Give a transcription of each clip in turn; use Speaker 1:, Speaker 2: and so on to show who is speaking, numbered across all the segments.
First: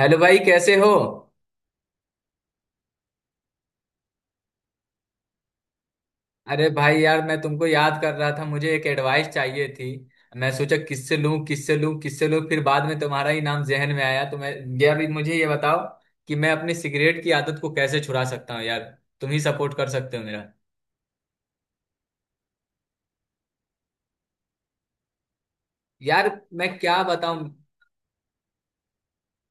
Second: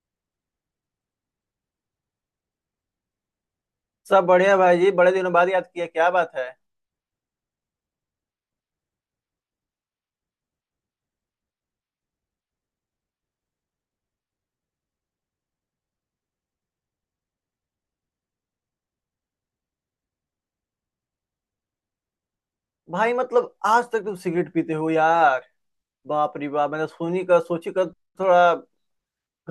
Speaker 1: Hello भाई, कैसे हो।
Speaker 2: सब बढ़िया भाई जी। बड़े दिनों बाद याद किया, क्या बात है?
Speaker 1: अरे भाई यार, मैं तुमको याद कर रहा था। मुझे एक एडवाइस चाहिए थी। मैं सोचा किससे लूं, किससे लूं, किससे लूं, फिर बाद में तुम्हारा ही नाम जहन में आया तो मैं ये, अभी मुझे ये बताओ कि मैं अपनी सिगरेट की आदत को कैसे छुड़ा सकता हूँ यार। तुम ही सपोर्ट कर सकते हो मेरा।
Speaker 2: भाई मतलब आज तक तुम सिगरेट पीते हो यार?
Speaker 1: यार,
Speaker 2: बाप रे बाप,
Speaker 1: मैं
Speaker 2: मैंने
Speaker 1: क्या
Speaker 2: सुनी का
Speaker 1: बताऊं।
Speaker 2: सोची का। थोड़ा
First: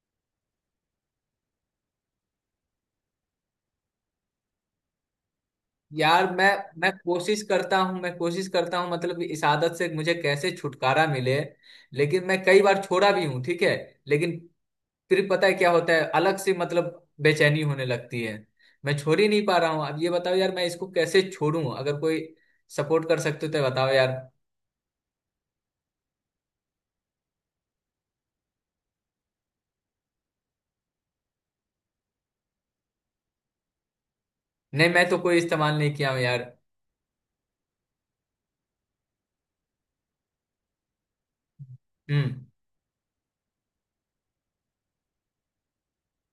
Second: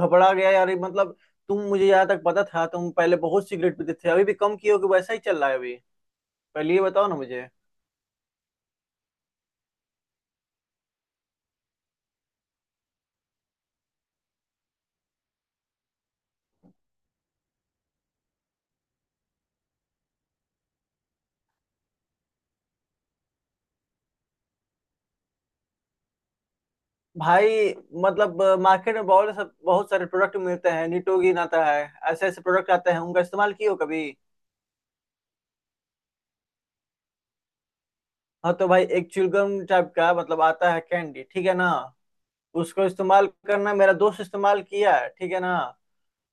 Speaker 2: घबरा गया यार, ये मतलब तुम, मुझे यहाँ तक पता था तुम पहले बहुत सिगरेट पीते थे। अभी भी कम किए हो कि वैसा ही चल रहा है अभी?
Speaker 1: यार मैं
Speaker 2: पहले ये
Speaker 1: मैं
Speaker 2: बताओ ना
Speaker 1: कोशिश
Speaker 2: मुझे।
Speaker 1: करता हूं, मैं कोशिश करता हूं, मतलब इस आदत से मुझे कैसे छुटकारा मिले। लेकिन मैं कई बार छोड़ा भी हूं, ठीक है। लेकिन फिर पता है क्या होता है, अलग से मतलब बेचैनी होने लगती है। मैं छोड़ ही नहीं पा रहा हूँ। अब ये बताओ यार, मैं इसको कैसे छोड़ूं। अगर कोई सपोर्ट कर सकते हो तो बताओ यार।
Speaker 2: भाई मतलब मार्केट में बहुत सारे प्रोडक्ट मिलते हैं, निटोगिन आता है, ऐसे ऐसे प्रोडक्ट आते हैं। उनका इस्तेमाल किए हो कभी?
Speaker 1: नहीं, मैं तो कोई इस्तेमाल नहीं किया हूँ यार।
Speaker 2: हाँ तो भाई एक च्युइंगम टाइप का मतलब आता है, कैंडी, ठीक है ना।
Speaker 1: हम्म।
Speaker 2: उसको इस्तेमाल करना, मेरा दोस्त इस्तेमाल किया है, ठीक है ना।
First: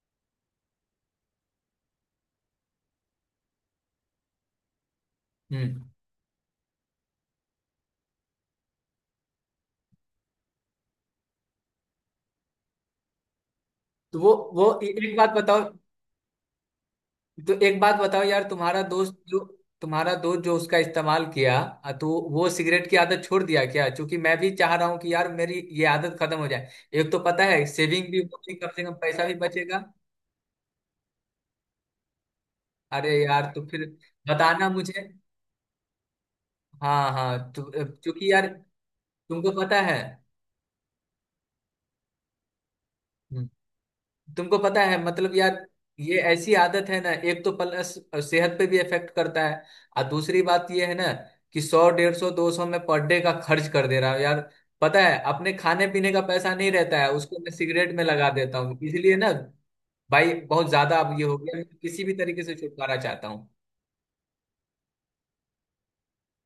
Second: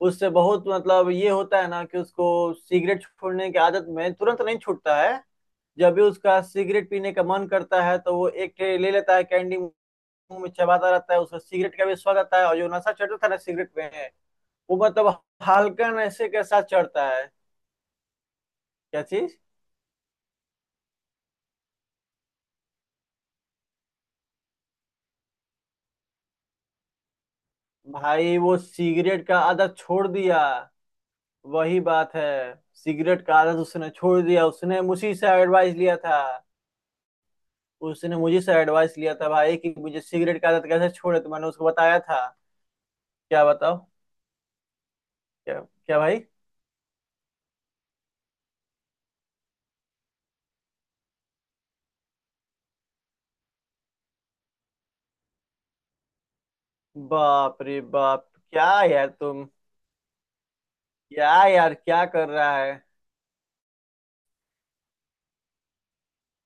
Speaker 2: उससे बहुत मतलब ये होता है ना कि उसको सिगरेट छोड़ने की आदत में तुरंत नहीं छूटता है।
Speaker 1: हम्म।
Speaker 2: जब भी उसका सिगरेट पीने का मन करता है तो वो एक ट्रे ले लेता है, कैंडी मुंह में चबाता रहता है, उसका सिगरेट का भी स्वाद आता है और जो नशा चढ़ता था ना सिगरेट में
Speaker 1: तो वो वो
Speaker 2: वो
Speaker 1: ए-
Speaker 2: मतलब
Speaker 1: एक बात बताओ।
Speaker 2: हल्का नशे के साथ चढ़ता है।
Speaker 1: तो एक बात बताओ यार, तुम्हारा
Speaker 2: क्या
Speaker 1: दोस्त जो,
Speaker 2: चीज?
Speaker 1: तुम्हारा दोस्त जो उसका इस्तेमाल किया तो वो सिगरेट की आदत छोड़ दिया क्या? क्योंकि मैं भी चाह रहा हूँ कि यार मेरी ये आदत खत्म हो जाए। एक तो पता है, सेविंग भी
Speaker 2: भाई
Speaker 1: होगी,
Speaker 2: वो
Speaker 1: कम से कम पैसा
Speaker 2: सिगरेट
Speaker 1: भी
Speaker 2: का आदत
Speaker 1: बचेगा।
Speaker 2: छोड़ दिया। वही बात है,
Speaker 1: अरे
Speaker 2: सिगरेट का
Speaker 1: यार,
Speaker 2: आदत
Speaker 1: तो फिर
Speaker 2: उसने छोड़ दिया,
Speaker 1: बताना
Speaker 2: उसने
Speaker 1: मुझे।
Speaker 2: मुझी से एडवाइस लिया था।
Speaker 1: हाँ हाँ, तो
Speaker 2: उसने
Speaker 1: क्योंकि
Speaker 2: मुझे
Speaker 1: यार
Speaker 2: से एडवाइस लिया था
Speaker 1: तुमको
Speaker 2: भाई कि
Speaker 1: पता है।
Speaker 2: मुझे सिगरेट की आदत कैसे छोड़े, तो मैंने उसको बताया था। क्या
Speaker 1: हम्म,
Speaker 2: बताओ?
Speaker 1: तुमको पता है मतलब
Speaker 2: क्या
Speaker 1: यार,
Speaker 2: क्या
Speaker 1: ये
Speaker 2: भाई?
Speaker 1: ऐसी आदत है ना, एक तो प्लस सेहत पे भी इफेक्ट करता है। और दूसरी बात ये है ना कि सौ, डेढ़ सौ, दो सौ में पर डे का खर्च कर दे रहा हूँ यार। पता है, अपने खाने पीने का पैसा नहीं रहता है, उसको मैं
Speaker 2: बाप रे
Speaker 1: सिगरेट में
Speaker 2: बाप,
Speaker 1: लगा देता
Speaker 2: क्या
Speaker 1: हूँ,
Speaker 2: यार
Speaker 1: इसलिए ना।
Speaker 2: तुम?
Speaker 1: भाई बहुत ज्यादा अब ये
Speaker 2: क्या
Speaker 1: हो गया, मैं
Speaker 2: यार
Speaker 1: किसी
Speaker 2: क्या
Speaker 1: भी
Speaker 2: कर
Speaker 1: तरीके से
Speaker 2: रहा है
Speaker 1: छुटकारा चाहता हूँ।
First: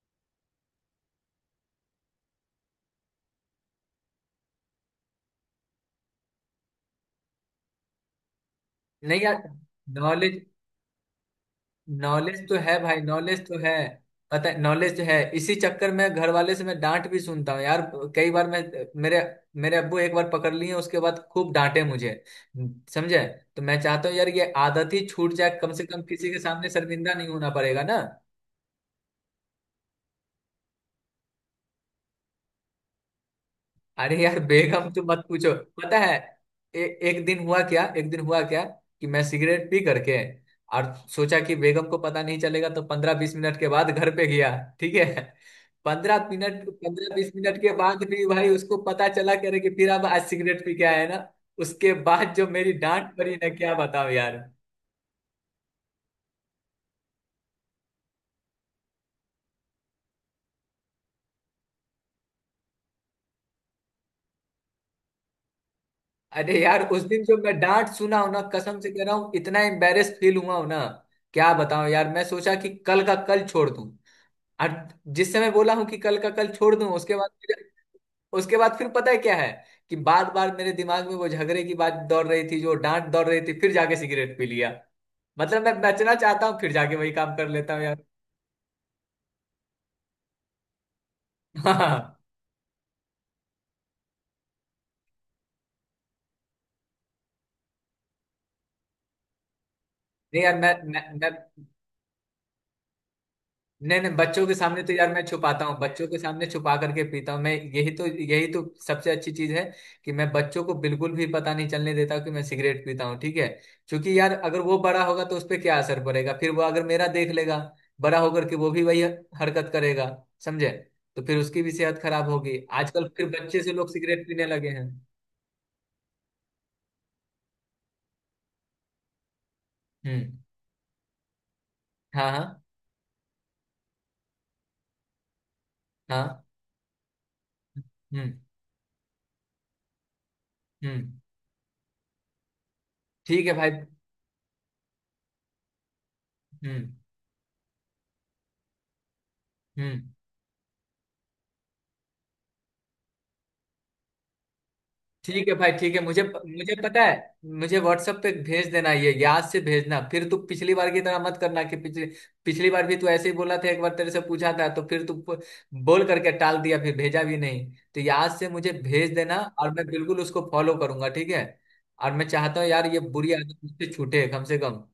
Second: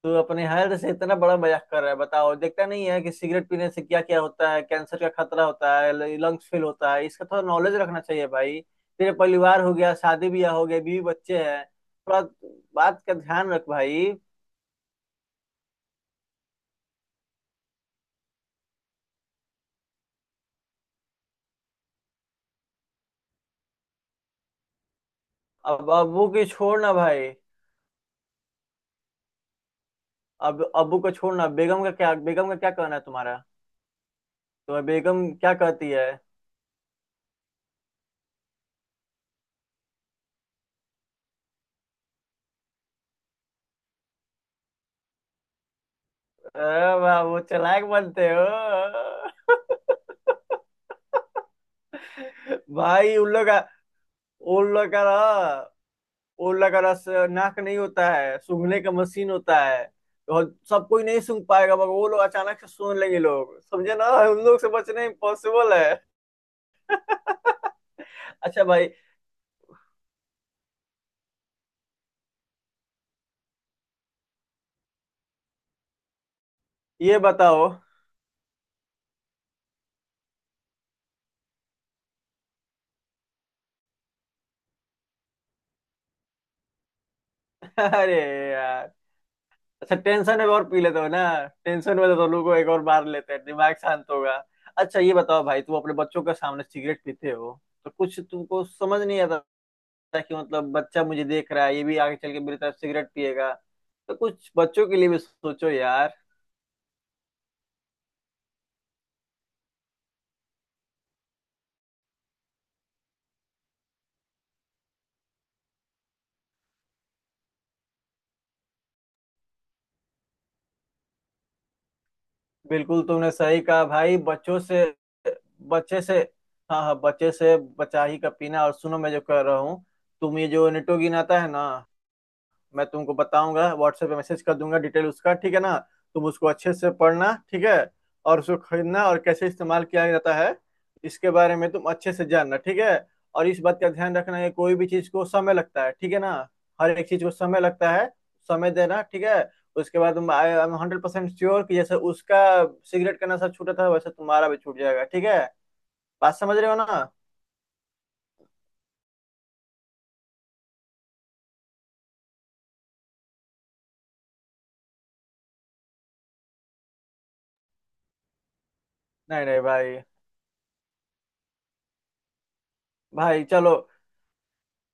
Speaker 2: तू? अपने हेल्थ से इतना बड़ा मजाक कर रहा है, बताओ। देखता नहीं है कि सिगरेट पीने से क्या क्या होता है? कैंसर का खतरा होता है, लंग्स फेल होता है, इसका थोड़ा नॉलेज रखना चाहिए भाई। तेरे
Speaker 1: नहीं यार,
Speaker 2: परिवार हो गया, शादी
Speaker 1: नॉलेज,
Speaker 2: ब्याह हो गया, बीवी बच्चे हैं, थोड़ा
Speaker 1: नॉलेज तो है भाई,
Speaker 2: बात का
Speaker 1: नॉलेज
Speaker 2: ध्यान
Speaker 1: तो
Speaker 2: रख
Speaker 1: है।
Speaker 2: भाई।
Speaker 1: पता है, नॉलेज तो है। इसी चक्कर में घर वाले से मैं डांट भी सुनता हूँ यार। कई बार मैं, मेरे मेरे अब्बू एक बार पकड़ लिए, उसके बाद खूब डांटे मुझे, समझे। तो मैं चाहता हूँ यार, ये आदत ही छूट जाए, कम से
Speaker 2: अब
Speaker 1: कम
Speaker 2: अब वो
Speaker 1: किसी के
Speaker 2: की
Speaker 1: सामने
Speaker 2: छोड़ ना
Speaker 1: शर्मिंदा नहीं
Speaker 2: भाई।
Speaker 1: होना पड़ेगा ना।
Speaker 2: अब अबू को छोड़ना, बेगम का क्या? बेगम का क्या कहना है तुम्हारा?
Speaker 1: अरे यार,
Speaker 2: तो
Speaker 1: बेगम तुम मत
Speaker 2: बेगम
Speaker 1: पूछो।
Speaker 2: क्या कहती
Speaker 1: पता
Speaker 2: है?
Speaker 1: है, एक दिन हुआ क्या, एक दिन हुआ क्या कि मैं सिगरेट पी करके, और सोचा कि बेगम को पता नहीं चलेगा, तो पंद्रह बीस मिनट के बाद घर पे गया, ठीक है। पंद्रह
Speaker 2: "अ,
Speaker 1: मिनट, पंद्रह
Speaker 2: वाह
Speaker 1: बीस
Speaker 2: वो
Speaker 1: मिनट के
Speaker 2: चालाक
Speaker 1: बाद भी
Speaker 2: बनते
Speaker 1: भाई
Speaker 2: हो।
Speaker 1: उसको पता चला करे कि फिर अब आज सिगरेट पी के आया है ना। उसके बाद जो मेरी डांट
Speaker 2: भाई
Speaker 1: पड़ी ना, क्या बताओ यार।
Speaker 2: उन लोग का रस उन लोग का रस, नाक नहीं होता है, सूंघने का मशीन होता है। और सब कोई नहीं सूंघ पाएगा, मगर वो लोग अचानक से सूंघ लेंगे। लोग समझे ना, उन लोग से बचना इम्पॉसिबल है।
Speaker 1: अरे यार, उस दिन जो मैं डांट सुना हूं ना,
Speaker 2: अच्छा
Speaker 1: कसम
Speaker 2: भाई,
Speaker 1: से कह रहा हूँ, इतना एम्बेरेस फील हुआ हूं ना। क्या बताऊं यार, मैं सोचा कि कल का कल छोड़ दूं। और जिस समय बोला हूँ कि कल का कल छोड़ दूं, उसके
Speaker 2: ये
Speaker 1: बाद फिर,
Speaker 2: बताओ।
Speaker 1: उसके बाद फिर पता है क्या है, कि बार बार मेरे दिमाग में वो झगड़े की बात दौड़ रही थी, जो डांट दौड़ रही थी, फिर जाके सिगरेट पी लिया। मतलब मैं बचना चाहता हूँ, फिर जाके वही काम कर लेता हूँ यार।
Speaker 2: अरे यार, अच्छा टेंशन एक और पी लेते हो ना। टेंशन में तो
Speaker 1: हाँ।
Speaker 2: दोनों को एक और मार लेते हैं, दिमाग शांत होगा। अच्छा ये बताओ भाई, तुम अपने बच्चों के सामने सिगरेट पीते हो तो कुछ तुमको समझ नहीं आता था कि
Speaker 1: नहीं यार,
Speaker 2: मतलब
Speaker 1: मैं मैं,
Speaker 2: बच्चा मुझे
Speaker 1: मैं
Speaker 2: देख रहा है, ये भी आगे चल के मेरी तरफ सिगरेट पिएगा?
Speaker 1: नहीं नहीं,
Speaker 2: तो
Speaker 1: बच्चों
Speaker 2: कुछ
Speaker 1: के सामने
Speaker 2: बच्चों
Speaker 1: तो
Speaker 2: के लिए
Speaker 1: यार
Speaker 2: भी
Speaker 1: मैं छुपाता
Speaker 2: सोचो
Speaker 1: हूँ। बच्चों
Speaker 2: यार।
Speaker 1: के सामने छुपा करके पीता हूँ मैं। यही तो, यही तो सबसे अच्छी चीज है कि मैं बच्चों को बिल्कुल भी पता नहीं चलने देता कि मैं सिगरेट पीता हूँ, ठीक है। क्योंकि यार अगर वो बड़ा होगा तो उस पर क्या असर पड़ेगा। फिर वो अगर मेरा देख लेगा, बड़ा होकर के वो भी वही हरकत करेगा, समझे। तो फिर उसकी भी सेहत खराब होगी।
Speaker 2: बिल्कुल
Speaker 1: आजकल फिर
Speaker 2: तुमने सही
Speaker 1: बच्चे से
Speaker 2: कहा
Speaker 1: लोग
Speaker 2: भाई।
Speaker 1: सिगरेट पीने
Speaker 2: बच्चों
Speaker 1: लगे
Speaker 2: से
Speaker 1: हैं।
Speaker 2: बच्चे से हाँ हाँ, बच्चे से बचा ही का पीना। और सुनो मैं जो कह रहा हूँ,
Speaker 1: हम्म।
Speaker 2: तुम ये जो निटोगिन आता है ना,
Speaker 1: हाँ हाँ।
Speaker 2: मैं तुमको बताऊंगा, व्हाट्सएप पे मैसेज कर दूंगा डिटेल उसका, ठीक है ना। तुम
Speaker 1: हाँ।
Speaker 2: उसको अच्छे से पढ़ना, ठीक है।
Speaker 1: हम्म।
Speaker 2: और उसको खरीदना और कैसे इस्तेमाल किया जाता है
Speaker 1: हम्म।
Speaker 2: इसके बारे में तुम अच्छे से जानना, ठीक है।
Speaker 1: ठीक
Speaker 2: और
Speaker 1: है
Speaker 2: इस
Speaker 1: भाई।
Speaker 2: बात का ध्यान रखना है, कोई भी चीज को समय लगता है, ठीक है ना। हर
Speaker 1: हम्म।
Speaker 2: एक चीज को समय लगता है, समय देना, ठीक है। उसके
Speaker 1: हम्म।
Speaker 2: बाद तुम आई एम 100% श्योर कि जैसे उसका सिगरेट का नशा छूटा था वैसे तुम्हारा भी छूट जाएगा, ठीक है।
Speaker 1: ठीक है भाई, ठीक है। मुझे
Speaker 2: बात समझ रहे
Speaker 1: मुझे
Speaker 2: हो ना?
Speaker 1: पता है। मुझे व्हाट्सएप पे भेज देना, ये याद से भेजना। फिर तू पिछली बार की तरह मत करना कि पिछली पिछली बार भी तू ऐसे ही बोला था। एक बार तेरे से पूछा था, तो फिर तू बोल करके टाल दिया, फिर भेजा भी नहीं। तो याद से मुझे भेज देना,
Speaker 2: नहीं नहीं
Speaker 1: और मैं
Speaker 2: भाई।
Speaker 1: बिल्कुल उसको फॉलो करूंगा, ठीक है। और मैं चाहता हूँ यार, ये बुरी
Speaker 2: भाई
Speaker 1: आदत
Speaker 2: चलो,
Speaker 1: मुझसे छूटे कम से कम।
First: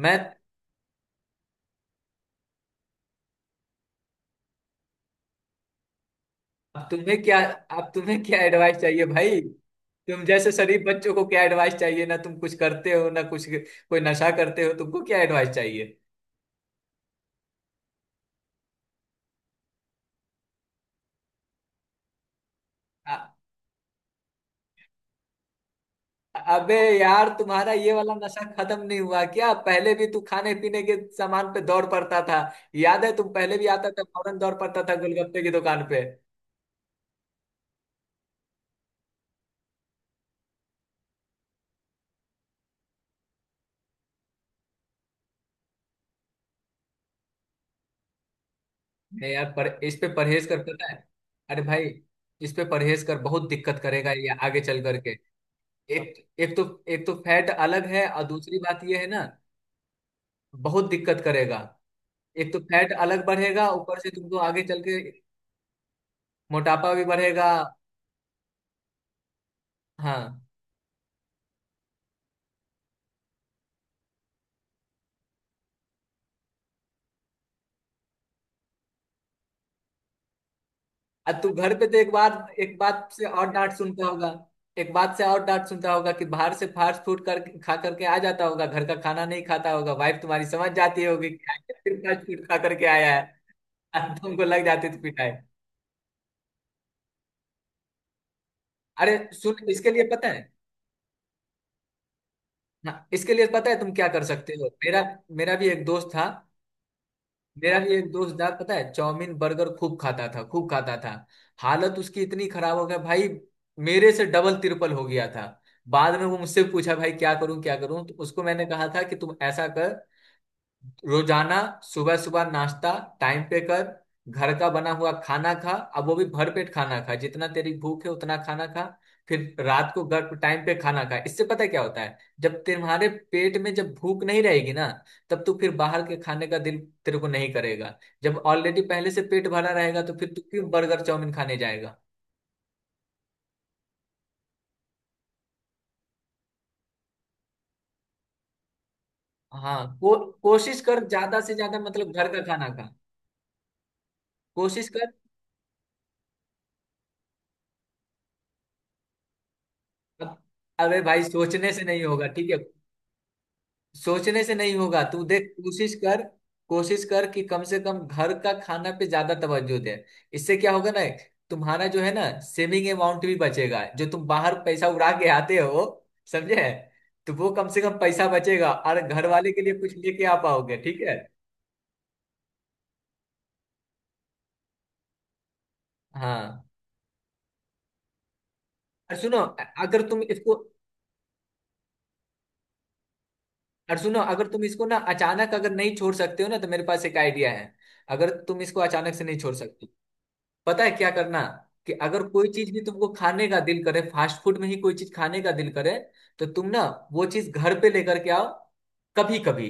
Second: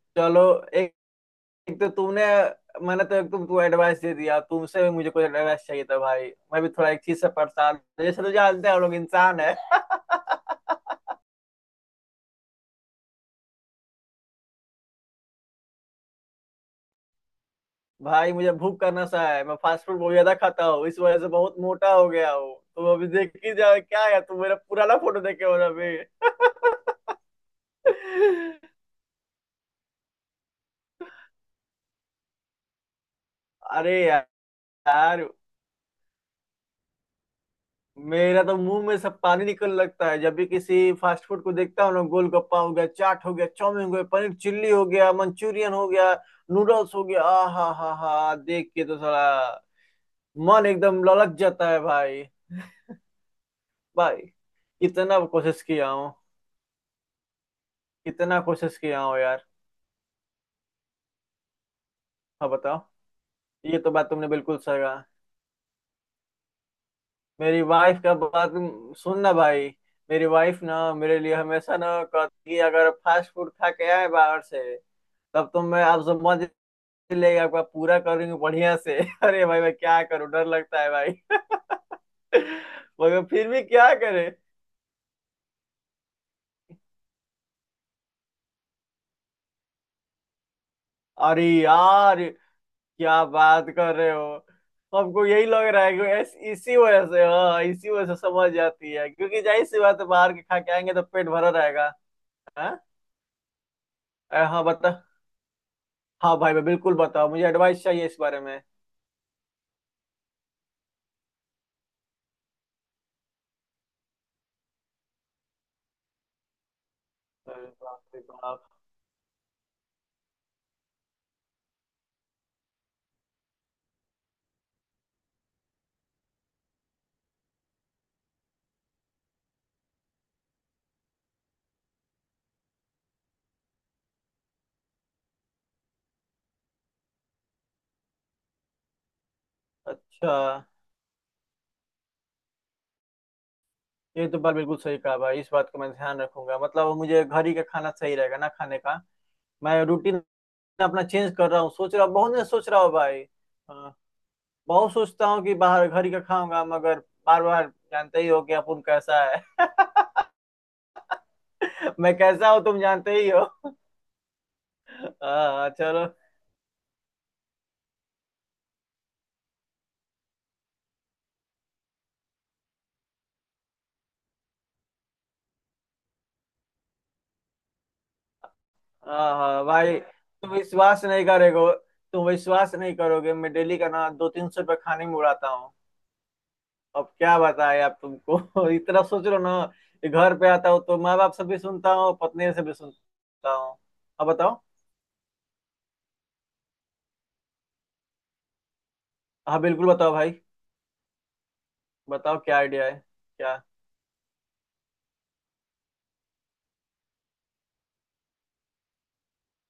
Speaker 1: मैं,
Speaker 2: चलो। एक एक तो तुमने मैंने तो एक तो तू एडवाइस दे दिया, तुमसे भी मुझे कुछ एडवाइस चाहिए था भाई। मैं भी
Speaker 1: अब
Speaker 2: थोड़ा एक
Speaker 1: तुम्हें
Speaker 2: चीज से
Speaker 1: क्या,
Speaker 2: परेशान
Speaker 1: अब
Speaker 2: हूँ,
Speaker 1: तुम्हें
Speaker 2: जैसे तो
Speaker 1: क्या
Speaker 2: जानते हैं
Speaker 1: एडवाइस
Speaker 2: हम लोग
Speaker 1: चाहिए
Speaker 2: इंसान
Speaker 1: भाई।
Speaker 2: है।
Speaker 1: तुम जैसे शरीफ बच्चों को क्या एडवाइस चाहिए ना। तुम कुछ करते हो ना, कुछ कोई नशा करते हो, तुमको क्या एडवाइस चाहिए।
Speaker 2: भाई मुझे भूख करना सा है, मैं फास्ट फूड बहुत ज्यादा खाता हूँ, इस वजह से बहुत मोटा हो गया हूँ। तुम अभी देख
Speaker 1: अ-
Speaker 2: ही जाओ क्या है, तुम मेरा पुराना फोटो देखे हो ना अभी।
Speaker 1: अबे यार, तुम्हारा ये वाला नशा खत्म नहीं हुआ क्या? पहले भी तू खाने पीने के सामान पे दौड़ पड़ता था। याद है, तुम पहले भी आता
Speaker 2: अरे
Speaker 1: था फौरन दौड़ पड़ता था
Speaker 2: यार,
Speaker 1: गोलगप्पे की दुकान पे।
Speaker 2: मेरा तो मुंह में सब पानी निकल लगता है जब भी किसी फास्ट फूड को देखता हूँ ना। गोलगप्पा हो गया, चाट हो गया, चाउमीन हो गया, पनीर चिल्ली हो गया, मंचूरियन हो गया, नूडल्स हो गया, आ हा हा हा, देख के तो
Speaker 1: नहीं यार,
Speaker 2: साला
Speaker 1: पर इस पे परहेज कर,
Speaker 2: मन
Speaker 1: पता है।
Speaker 2: एकदम ललक
Speaker 1: अरे
Speaker 2: जाता है
Speaker 1: भाई,
Speaker 2: भाई।
Speaker 1: इस पे परहेज कर, बहुत दिक्कत करेगा
Speaker 2: भाई
Speaker 1: ये आगे चल करके।
Speaker 2: कितना कोशिश किया हूँ,
Speaker 1: एक एक तो, एक तो फैट अलग है, और
Speaker 2: कितना
Speaker 1: दूसरी
Speaker 2: कोशिश
Speaker 1: बात ये
Speaker 2: किया
Speaker 1: है
Speaker 2: हूँ
Speaker 1: ना,
Speaker 2: यार।
Speaker 1: बहुत दिक्कत करेगा।
Speaker 2: हाँ
Speaker 1: एक तो
Speaker 2: बताओ,
Speaker 1: फैट अलग बढ़ेगा,
Speaker 2: ये तो
Speaker 1: ऊपर से
Speaker 2: बात तुमने
Speaker 1: तुमको
Speaker 2: बिल्कुल
Speaker 1: आगे
Speaker 2: सही
Speaker 1: चल के
Speaker 2: कहा।
Speaker 1: मोटापा भी बढ़ेगा।
Speaker 2: मेरी वाइफ का बात सुनना भाई। मेरी
Speaker 1: हाँ।
Speaker 2: वाइफ ना मेरे लिए हमेशा ना कहती है, अगर फास्ट फूड खा के आए बाहर से तब तो मैं आपसे लेगा, आपका पूरा करूंगी बढ़िया से। अरे भाई मैं क्या करूं, डर लगता है भाई।
Speaker 1: अब तू घर पे तो एक बार, एक बात
Speaker 2: मगर
Speaker 1: से
Speaker 2: फिर
Speaker 1: और
Speaker 2: भी
Speaker 1: डांट
Speaker 2: क्या
Speaker 1: सुनता
Speaker 2: करे।
Speaker 1: होगा, एक बात से और डांट सुनता होगा कि बाहर से फास्ट फूड कर, खा करके आ जाता होगा, घर का खाना नहीं खाता होगा। वाइफ तुम्हारी समझ जाती होगी
Speaker 2: अरे
Speaker 1: कि आज फिर
Speaker 2: यार
Speaker 1: फास्ट फूड खा करके आया है।
Speaker 2: क्या बात कर रहे
Speaker 1: अब
Speaker 2: हो।
Speaker 1: तुमको लग जाती थी
Speaker 2: हमको
Speaker 1: पिटाई।
Speaker 2: यही लग रहा है कि इसी वजह से, हाँ इसी वजह से समझ जाती है,
Speaker 1: अरे
Speaker 2: क्योंकि जाहिर
Speaker 1: सुन,
Speaker 2: सी
Speaker 1: इसके
Speaker 2: बात
Speaker 1: लिए
Speaker 2: है
Speaker 1: पता
Speaker 2: बाहर के
Speaker 1: है,
Speaker 2: खा के आएंगे तो पेट भरा रहेगा। हाँ।
Speaker 1: हाँ इसके लिए पता है तुम क्या कर सकते
Speaker 2: हाँ
Speaker 1: हो।
Speaker 2: बता।
Speaker 1: मेरा, मेरा भी एक दोस्त था,
Speaker 2: हाँ भाई, मैं बिल्कुल बताओ मुझे
Speaker 1: मेरा
Speaker 2: एडवाइस
Speaker 1: भी
Speaker 2: चाहिए
Speaker 1: एक
Speaker 2: इस
Speaker 1: दोस्त
Speaker 2: बारे
Speaker 1: यार,
Speaker 2: में।
Speaker 1: पता है, चाउमीन बर्गर खूब खाता था, खूब खाता था। हालत उसकी इतनी खराब हो गया भाई, मेरे से डबल तिरपल हो गया था। बाद में वो मुझसे पूछा भाई, क्या करूं
Speaker 2: अरे
Speaker 1: क्या
Speaker 2: बाप
Speaker 1: करूं। तो
Speaker 2: रे
Speaker 1: उसको मैंने
Speaker 2: बाप।
Speaker 1: कहा था कि तुम ऐसा कर, रोजाना सुबह सुबह नाश्ता टाइम पे कर, घर का बना हुआ खाना खा। अब वो भी भर पेट खाना खा, जितना तेरी भूख है उतना खाना खा। फिर रात को घर टाइम पे खाना खा। इससे पता है क्या होता है, जब तुम्हारे पेट में जब भूख नहीं रहेगी ना, तब तू फिर बाहर के खाने का दिल, तेरे को नहीं करेगा। जब ऑलरेडी पहले से पेट भरा रहेगा तो
Speaker 2: अच्छा,
Speaker 1: फिर तू क्यों बर्गर चाउमीन खाने जाएगा।
Speaker 2: ये तो बात बिल्कुल सही कहा भाई, इस बात को मैं ध्यान रखूंगा। मतलब मुझे घर ही का खाना सही रहेगा ना खाने का। मैं
Speaker 1: हाँ,
Speaker 2: रूटीन
Speaker 1: कोशिश
Speaker 2: अपना
Speaker 1: कर,
Speaker 2: चेंज
Speaker 1: ज्यादा
Speaker 2: कर
Speaker 1: से
Speaker 2: रहा हूँ,
Speaker 1: ज्यादा
Speaker 2: सोच रहा
Speaker 1: मतलब
Speaker 2: हूँ,
Speaker 1: घर
Speaker 2: बहुत
Speaker 1: का
Speaker 2: दिन से
Speaker 1: खाना
Speaker 2: सोच रहा हूँ
Speaker 1: खा,
Speaker 2: भाई। हाँ,
Speaker 1: कोशिश
Speaker 2: बहुत
Speaker 1: कर।
Speaker 2: सोचता हूँ कि बाहर, घर ही का खाऊंगा, मगर बार बार जानते ही हो कि अपुन कैसा है।
Speaker 1: अब- अबे भाई, सोचने से नहीं
Speaker 2: मैं
Speaker 1: होगा, ठीक
Speaker 2: कैसा
Speaker 1: है।
Speaker 2: हूँ तुम जानते ही हो।
Speaker 1: सोचने से नहीं होगा, तू देख
Speaker 2: हाँ
Speaker 1: कोशिश
Speaker 2: चलो।
Speaker 1: कर। कोशिश कर कि कम से कम घर का खाना पे ज्यादा तवज्जो दे। इससे क्या होगा ना, तुम्हारा जो है ना सेविंग अमाउंट भी बचेगा, जो तुम बाहर पैसा उड़ा के आते हो, समझे। तो वो कम से कम पैसा बचेगा, और घर
Speaker 2: हाँ
Speaker 1: वाले के
Speaker 2: हाँ
Speaker 1: लिए कुछ
Speaker 2: भाई,
Speaker 1: लेके आ
Speaker 2: तुम
Speaker 1: पाओगे, ठीक
Speaker 2: विश्वास
Speaker 1: है।
Speaker 2: नहीं करेगो। तुम विश्वास नहीं करोगे, मैं डेली का ना 200-300 रुपये खाने में उड़ाता हूँ।
Speaker 1: हाँ।
Speaker 2: अब क्या बताए आप तुमको। इतना
Speaker 1: और
Speaker 2: सोच लो
Speaker 1: सुनो,
Speaker 2: ना,
Speaker 1: अगर
Speaker 2: कि
Speaker 1: तुम
Speaker 2: घर पे
Speaker 1: इसको,
Speaker 2: आता हूँ तो माँ बाप से भी सुनता हूँ, पत्नी से भी सुनता हूँ।
Speaker 1: और सुनो,
Speaker 2: अब
Speaker 1: अगर
Speaker 2: बताओ।
Speaker 1: तुम इसको ना अचानक अगर नहीं छोड़ सकते हो ना, तो मेरे पास एक आइडिया है। अगर तुम इसको अचानक से नहीं छोड़
Speaker 2: हाँ
Speaker 1: सकते,
Speaker 2: बिल्कुल बताओ भाई।
Speaker 1: पता है क्या करना, कि अगर
Speaker 2: बताओ
Speaker 1: कोई
Speaker 2: क्या
Speaker 1: चीज भी
Speaker 2: आइडिया है,
Speaker 1: तुमको खाने
Speaker 2: क्या?
Speaker 1: का दिल करे, फास्ट फूड में ही कोई चीज खाने का दिल करे, तो तुम ना वो चीज घर पे लेकर के आओ कभी कभी,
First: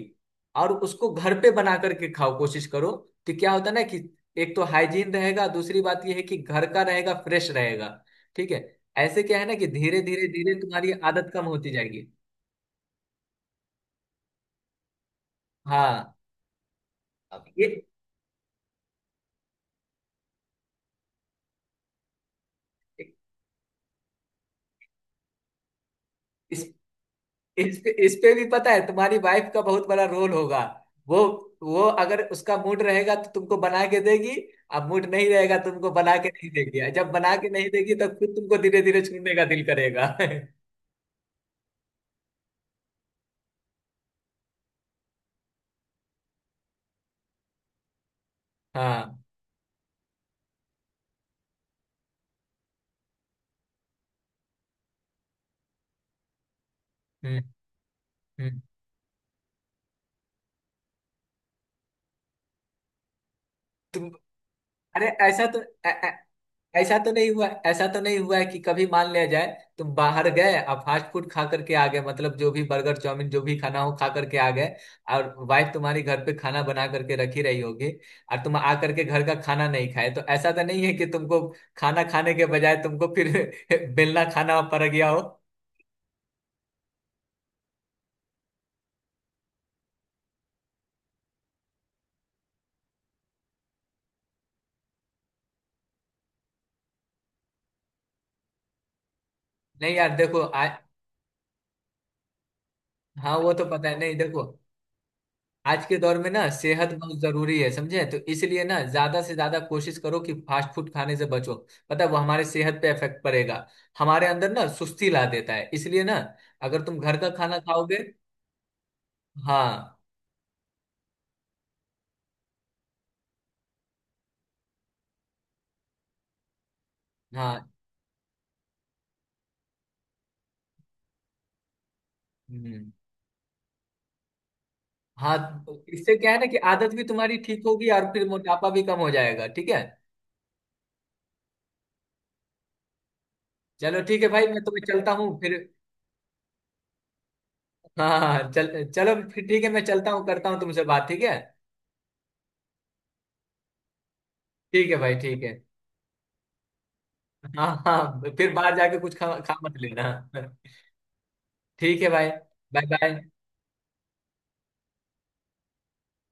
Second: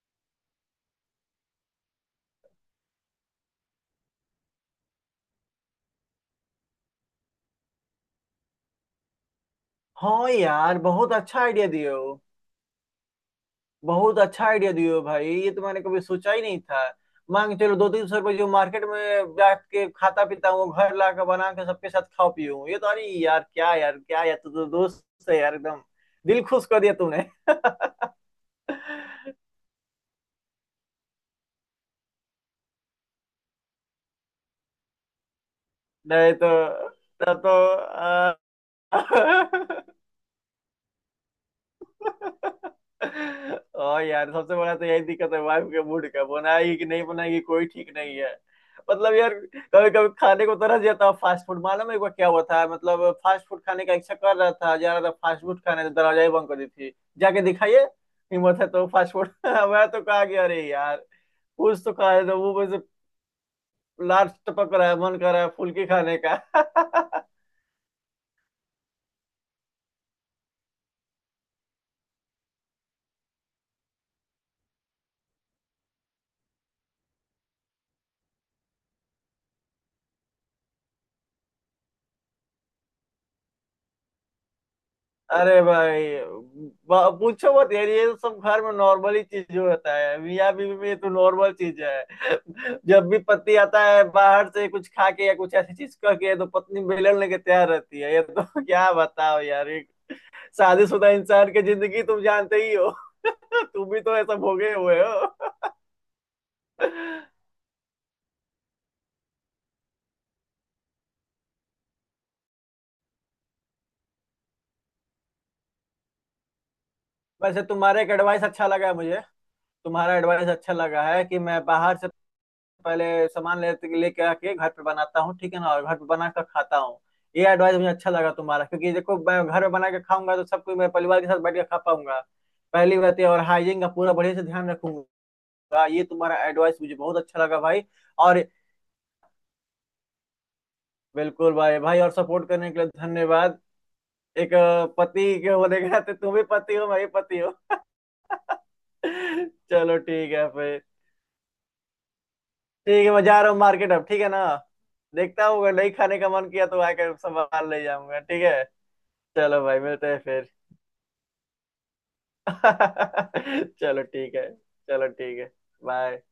Speaker 1: और उसको घर पे बना करके खाओ, कोशिश करो। तो क्या होता है ना कि एक तो हाइजीन रहेगा, दूसरी बात यह है कि घर का रहेगा, फ्रेश रहेगा, ठीक है। ऐसे क्या है ना, कि धीरे धीरे
Speaker 2: हाँ
Speaker 1: धीरे
Speaker 2: यार
Speaker 1: तुम्हारी
Speaker 2: बहुत
Speaker 1: आदत
Speaker 2: अच्छा
Speaker 1: कम
Speaker 2: आइडिया
Speaker 1: होती
Speaker 2: दिए
Speaker 1: जाएगी।
Speaker 2: हो। बहुत अच्छा आइडिया दिए हो भाई, ये तो मैंने कभी
Speaker 1: हाँ।
Speaker 2: सोचा ही नहीं था।
Speaker 1: अब
Speaker 2: मांग चलो, 200-300 रुपये जो मार्केट में बैठ के खाता पीता हूँ वो घर ला के बना के सबके साथ खाओ पीऊँ। ये तो अरे यार, क्या यार क्या यार, तू तो दोस्त है यार एकदम, दिल
Speaker 1: ये,
Speaker 2: खुश कर दिया तूने।
Speaker 1: इस पे भी पता है तुम्हारी वाइफ का बहुत बड़ा रोल होगा। वो वो अगर उसका मूड रहेगा तो तुमको बना के देगी। अब मूड नहीं रहेगा तो तुमको बना के
Speaker 2: नहीं तो,
Speaker 1: नहीं देगी, और जब बना
Speaker 2: तब
Speaker 1: के
Speaker 2: तो
Speaker 1: नहीं देगी तो खुद तुमको धीरे धीरे
Speaker 2: आ,
Speaker 1: छूने का दिल करेगा।
Speaker 2: और यार सबसे बड़ा तो यही दिक्कत है, वाइफ के मूड का, बनाएगी कि नहीं बनाएगी कोई ठीक नहीं है। मतलब
Speaker 1: हाँ।
Speaker 2: यार कभी कभी खाने को तरस जाता हूँ फास्ट फूड। मालूम है एक बार क्या हुआ था, मतलब फास्ट फूड खाने का इच्छा कर रहा था, जा रहा था फास्ट फूड खाने तो दरवाजा ही बंद कर दी थी।
Speaker 1: हम्म।
Speaker 2: जाके दिखाइए
Speaker 1: हम्म।
Speaker 2: हिम्मत है तो फास्ट फूड। मैं तो कहा गया अरे यार, कुछ तो खा रहे थे वो बस।
Speaker 1: तुम,
Speaker 2: लार टपक रहा है,
Speaker 1: अरे
Speaker 2: मन कर रहा
Speaker 1: ऐसा
Speaker 2: है
Speaker 1: तो,
Speaker 2: फुल्की खाने का।
Speaker 1: ऐसा तो नहीं हुआ, ऐसा तो नहीं हुआ है कि कभी मान लिया जाए, तुम बाहर गए, अब फास्ट फूड खा करके आ गए, मतलब जो भी बर्गर चाउमीन जो भी खाना हो खा करके आ गए, और वाइफ तुम्हारी घर पे खाना बना करके रखी रही होगी, और तुम आ करके घर का खाना नहीं खाए, तो ऐसा तो नहीं है कि तुमको खाना खाने के बजाय तुमको फिर बेलना खाना पड़ गया हो।
Speaker 2: अरे भाई, पूछो मत यार, ये तो सब घर में नॉर्मल ही चीज होता है, मियाँ बीवी में ये तो नॉर्मल चीज है। जब भी पति आता है बाहर से कुछ खा के या कुछ ऐसी चीज करके तो पत्नी बेलन लेके तैयार रहती है, ये तो। क्या बताओ यार, एक
Speaker 1: नहीं यार, देखो,
Speaker 2: शादीशुदा इंसान की जिंदगी तुम जानते ही हो।
Speaker 1: हाँ वो तो
Speaker 2: तुम
Speaker 1: पता है,
Speaker 2: भी
Speaker 1: नहीं
Speaker 2: तो ऐसा
Speaker 1: देखो,
Speaker 2: भोगे हुए हो।
Speaker 1: आज के दौर में ना सेहत बहुत जरूरी है, समझे। तो इसलिए ना ज्यादा से ज्यादा कोशिश करो कि फास्ट फूड खाने से बचो। पता है वो हमारे सेहत पे इफेक्ट पड़ेगा, हमारे अंदर ना सुस्ती ला देता है, इसलिए ना अगर तुम घर का खाना
Speaker 2: वैसे तुम्हारा
Speaker 1: खाओगे।
Speaker 2: एक एडवाइस अच्छा लगा है मुझे।
Speaker 1: हाँ।
Speaker 2: तुम्हारा एडवाइस अच्छा लगा है, कि मैं बाहर से पहले सामान ले लेके आके घर पे बनाता हूँ, ठीक है ना, और घर पे बना कर खाता हूँ। ये
Speaker 1: हाँ।
Speaker 2: एडवाइस मुझे अच्छा लगा तुम्हारा, क्योंकि देखो मैं घर में बना के खाऊंगा तो सब कुछ मैं परिवार के साथ बैठ के खा पाऊंगा,
Speaker 1: हम्म,
Speaker 2: पहली बात ये। और हाइजीन का पूरा बढ़िया से ध्यान
Speaker 1: हाँ
Speaker 2: रखूंगा।
Speaker 1: तो
Speaker 2: ये
Speaker 1: इससे क्या
Speaker 2: तुम्हारा
Speaker 1: है ना कि
Speaker 2: एडवाइस
Speaker 1: आदत
Speaker 2: मुझे
Speaker 1: भी
Speaker 2: बहुत
Speaker 1: तुम्हारी
Speaker 2: अच्छा लगा
Speaker 1: ठीक
Speaker 2: भाई।
Speaker 1: होगी, और फिर
Speaker 2: और
Speaker 1: मोटापा भी कम हो जाएगा, ठीक है।
Speaker 2: बिल्कुल भाई, भाई, और सपोर्ट करने के लिए धन्यवाद।
Speaker 1: चलो ठीक है भाई,
Speaker 2: एक
Speaker 1: मैं तुम्हें चलता हूँ
Speaker 2: पति के
Speaker 1: फिर।
Speaker 2: होने के नाते तुम भी पति हो, मैं भी पति हूँ।
Speaker 1: हाँ हाँ हाँ, चल। चलो फिर ठीक है, मैं
Speaker 2: चलो
Speaker 1: चलता हूँ,
Speaker 2: ठीक है
Speaker 1: करता हूँ
Speaker 2: फिर।
Speaker 1: तुमसे बात, ठीक है।
Speaker 2: ठीक है मैं जा रहा हूँ मार्केट अब, ठीक है ना।
Speaker 1: ठीक है भाई, ठीक
Speaker 2: देखता
Speaker 1: है।
Speaker 2: हूँ अगर नहीं खाने का मन किया तो आकर
Speaker 1: हाँ
Speaker 2: सामान ले जाऊंगा,
Speaker 1: हाँ,
Speaker 2: ठीक
Speaker 1: फिर
Speaker 2: है।
Speaker 1: बाहर जाके कुछ खा खा
Speaker 2: चलो
Speaker 1: मत
Speaker 2: भाई,
Speaker 1: लेना।
Speaker 2: मिलते हैं फिर।
Speaker 1: ठीक है भाई, बाय बाय।
Speaker 2: चलो ठीक है। चलो ठीक है। बाय।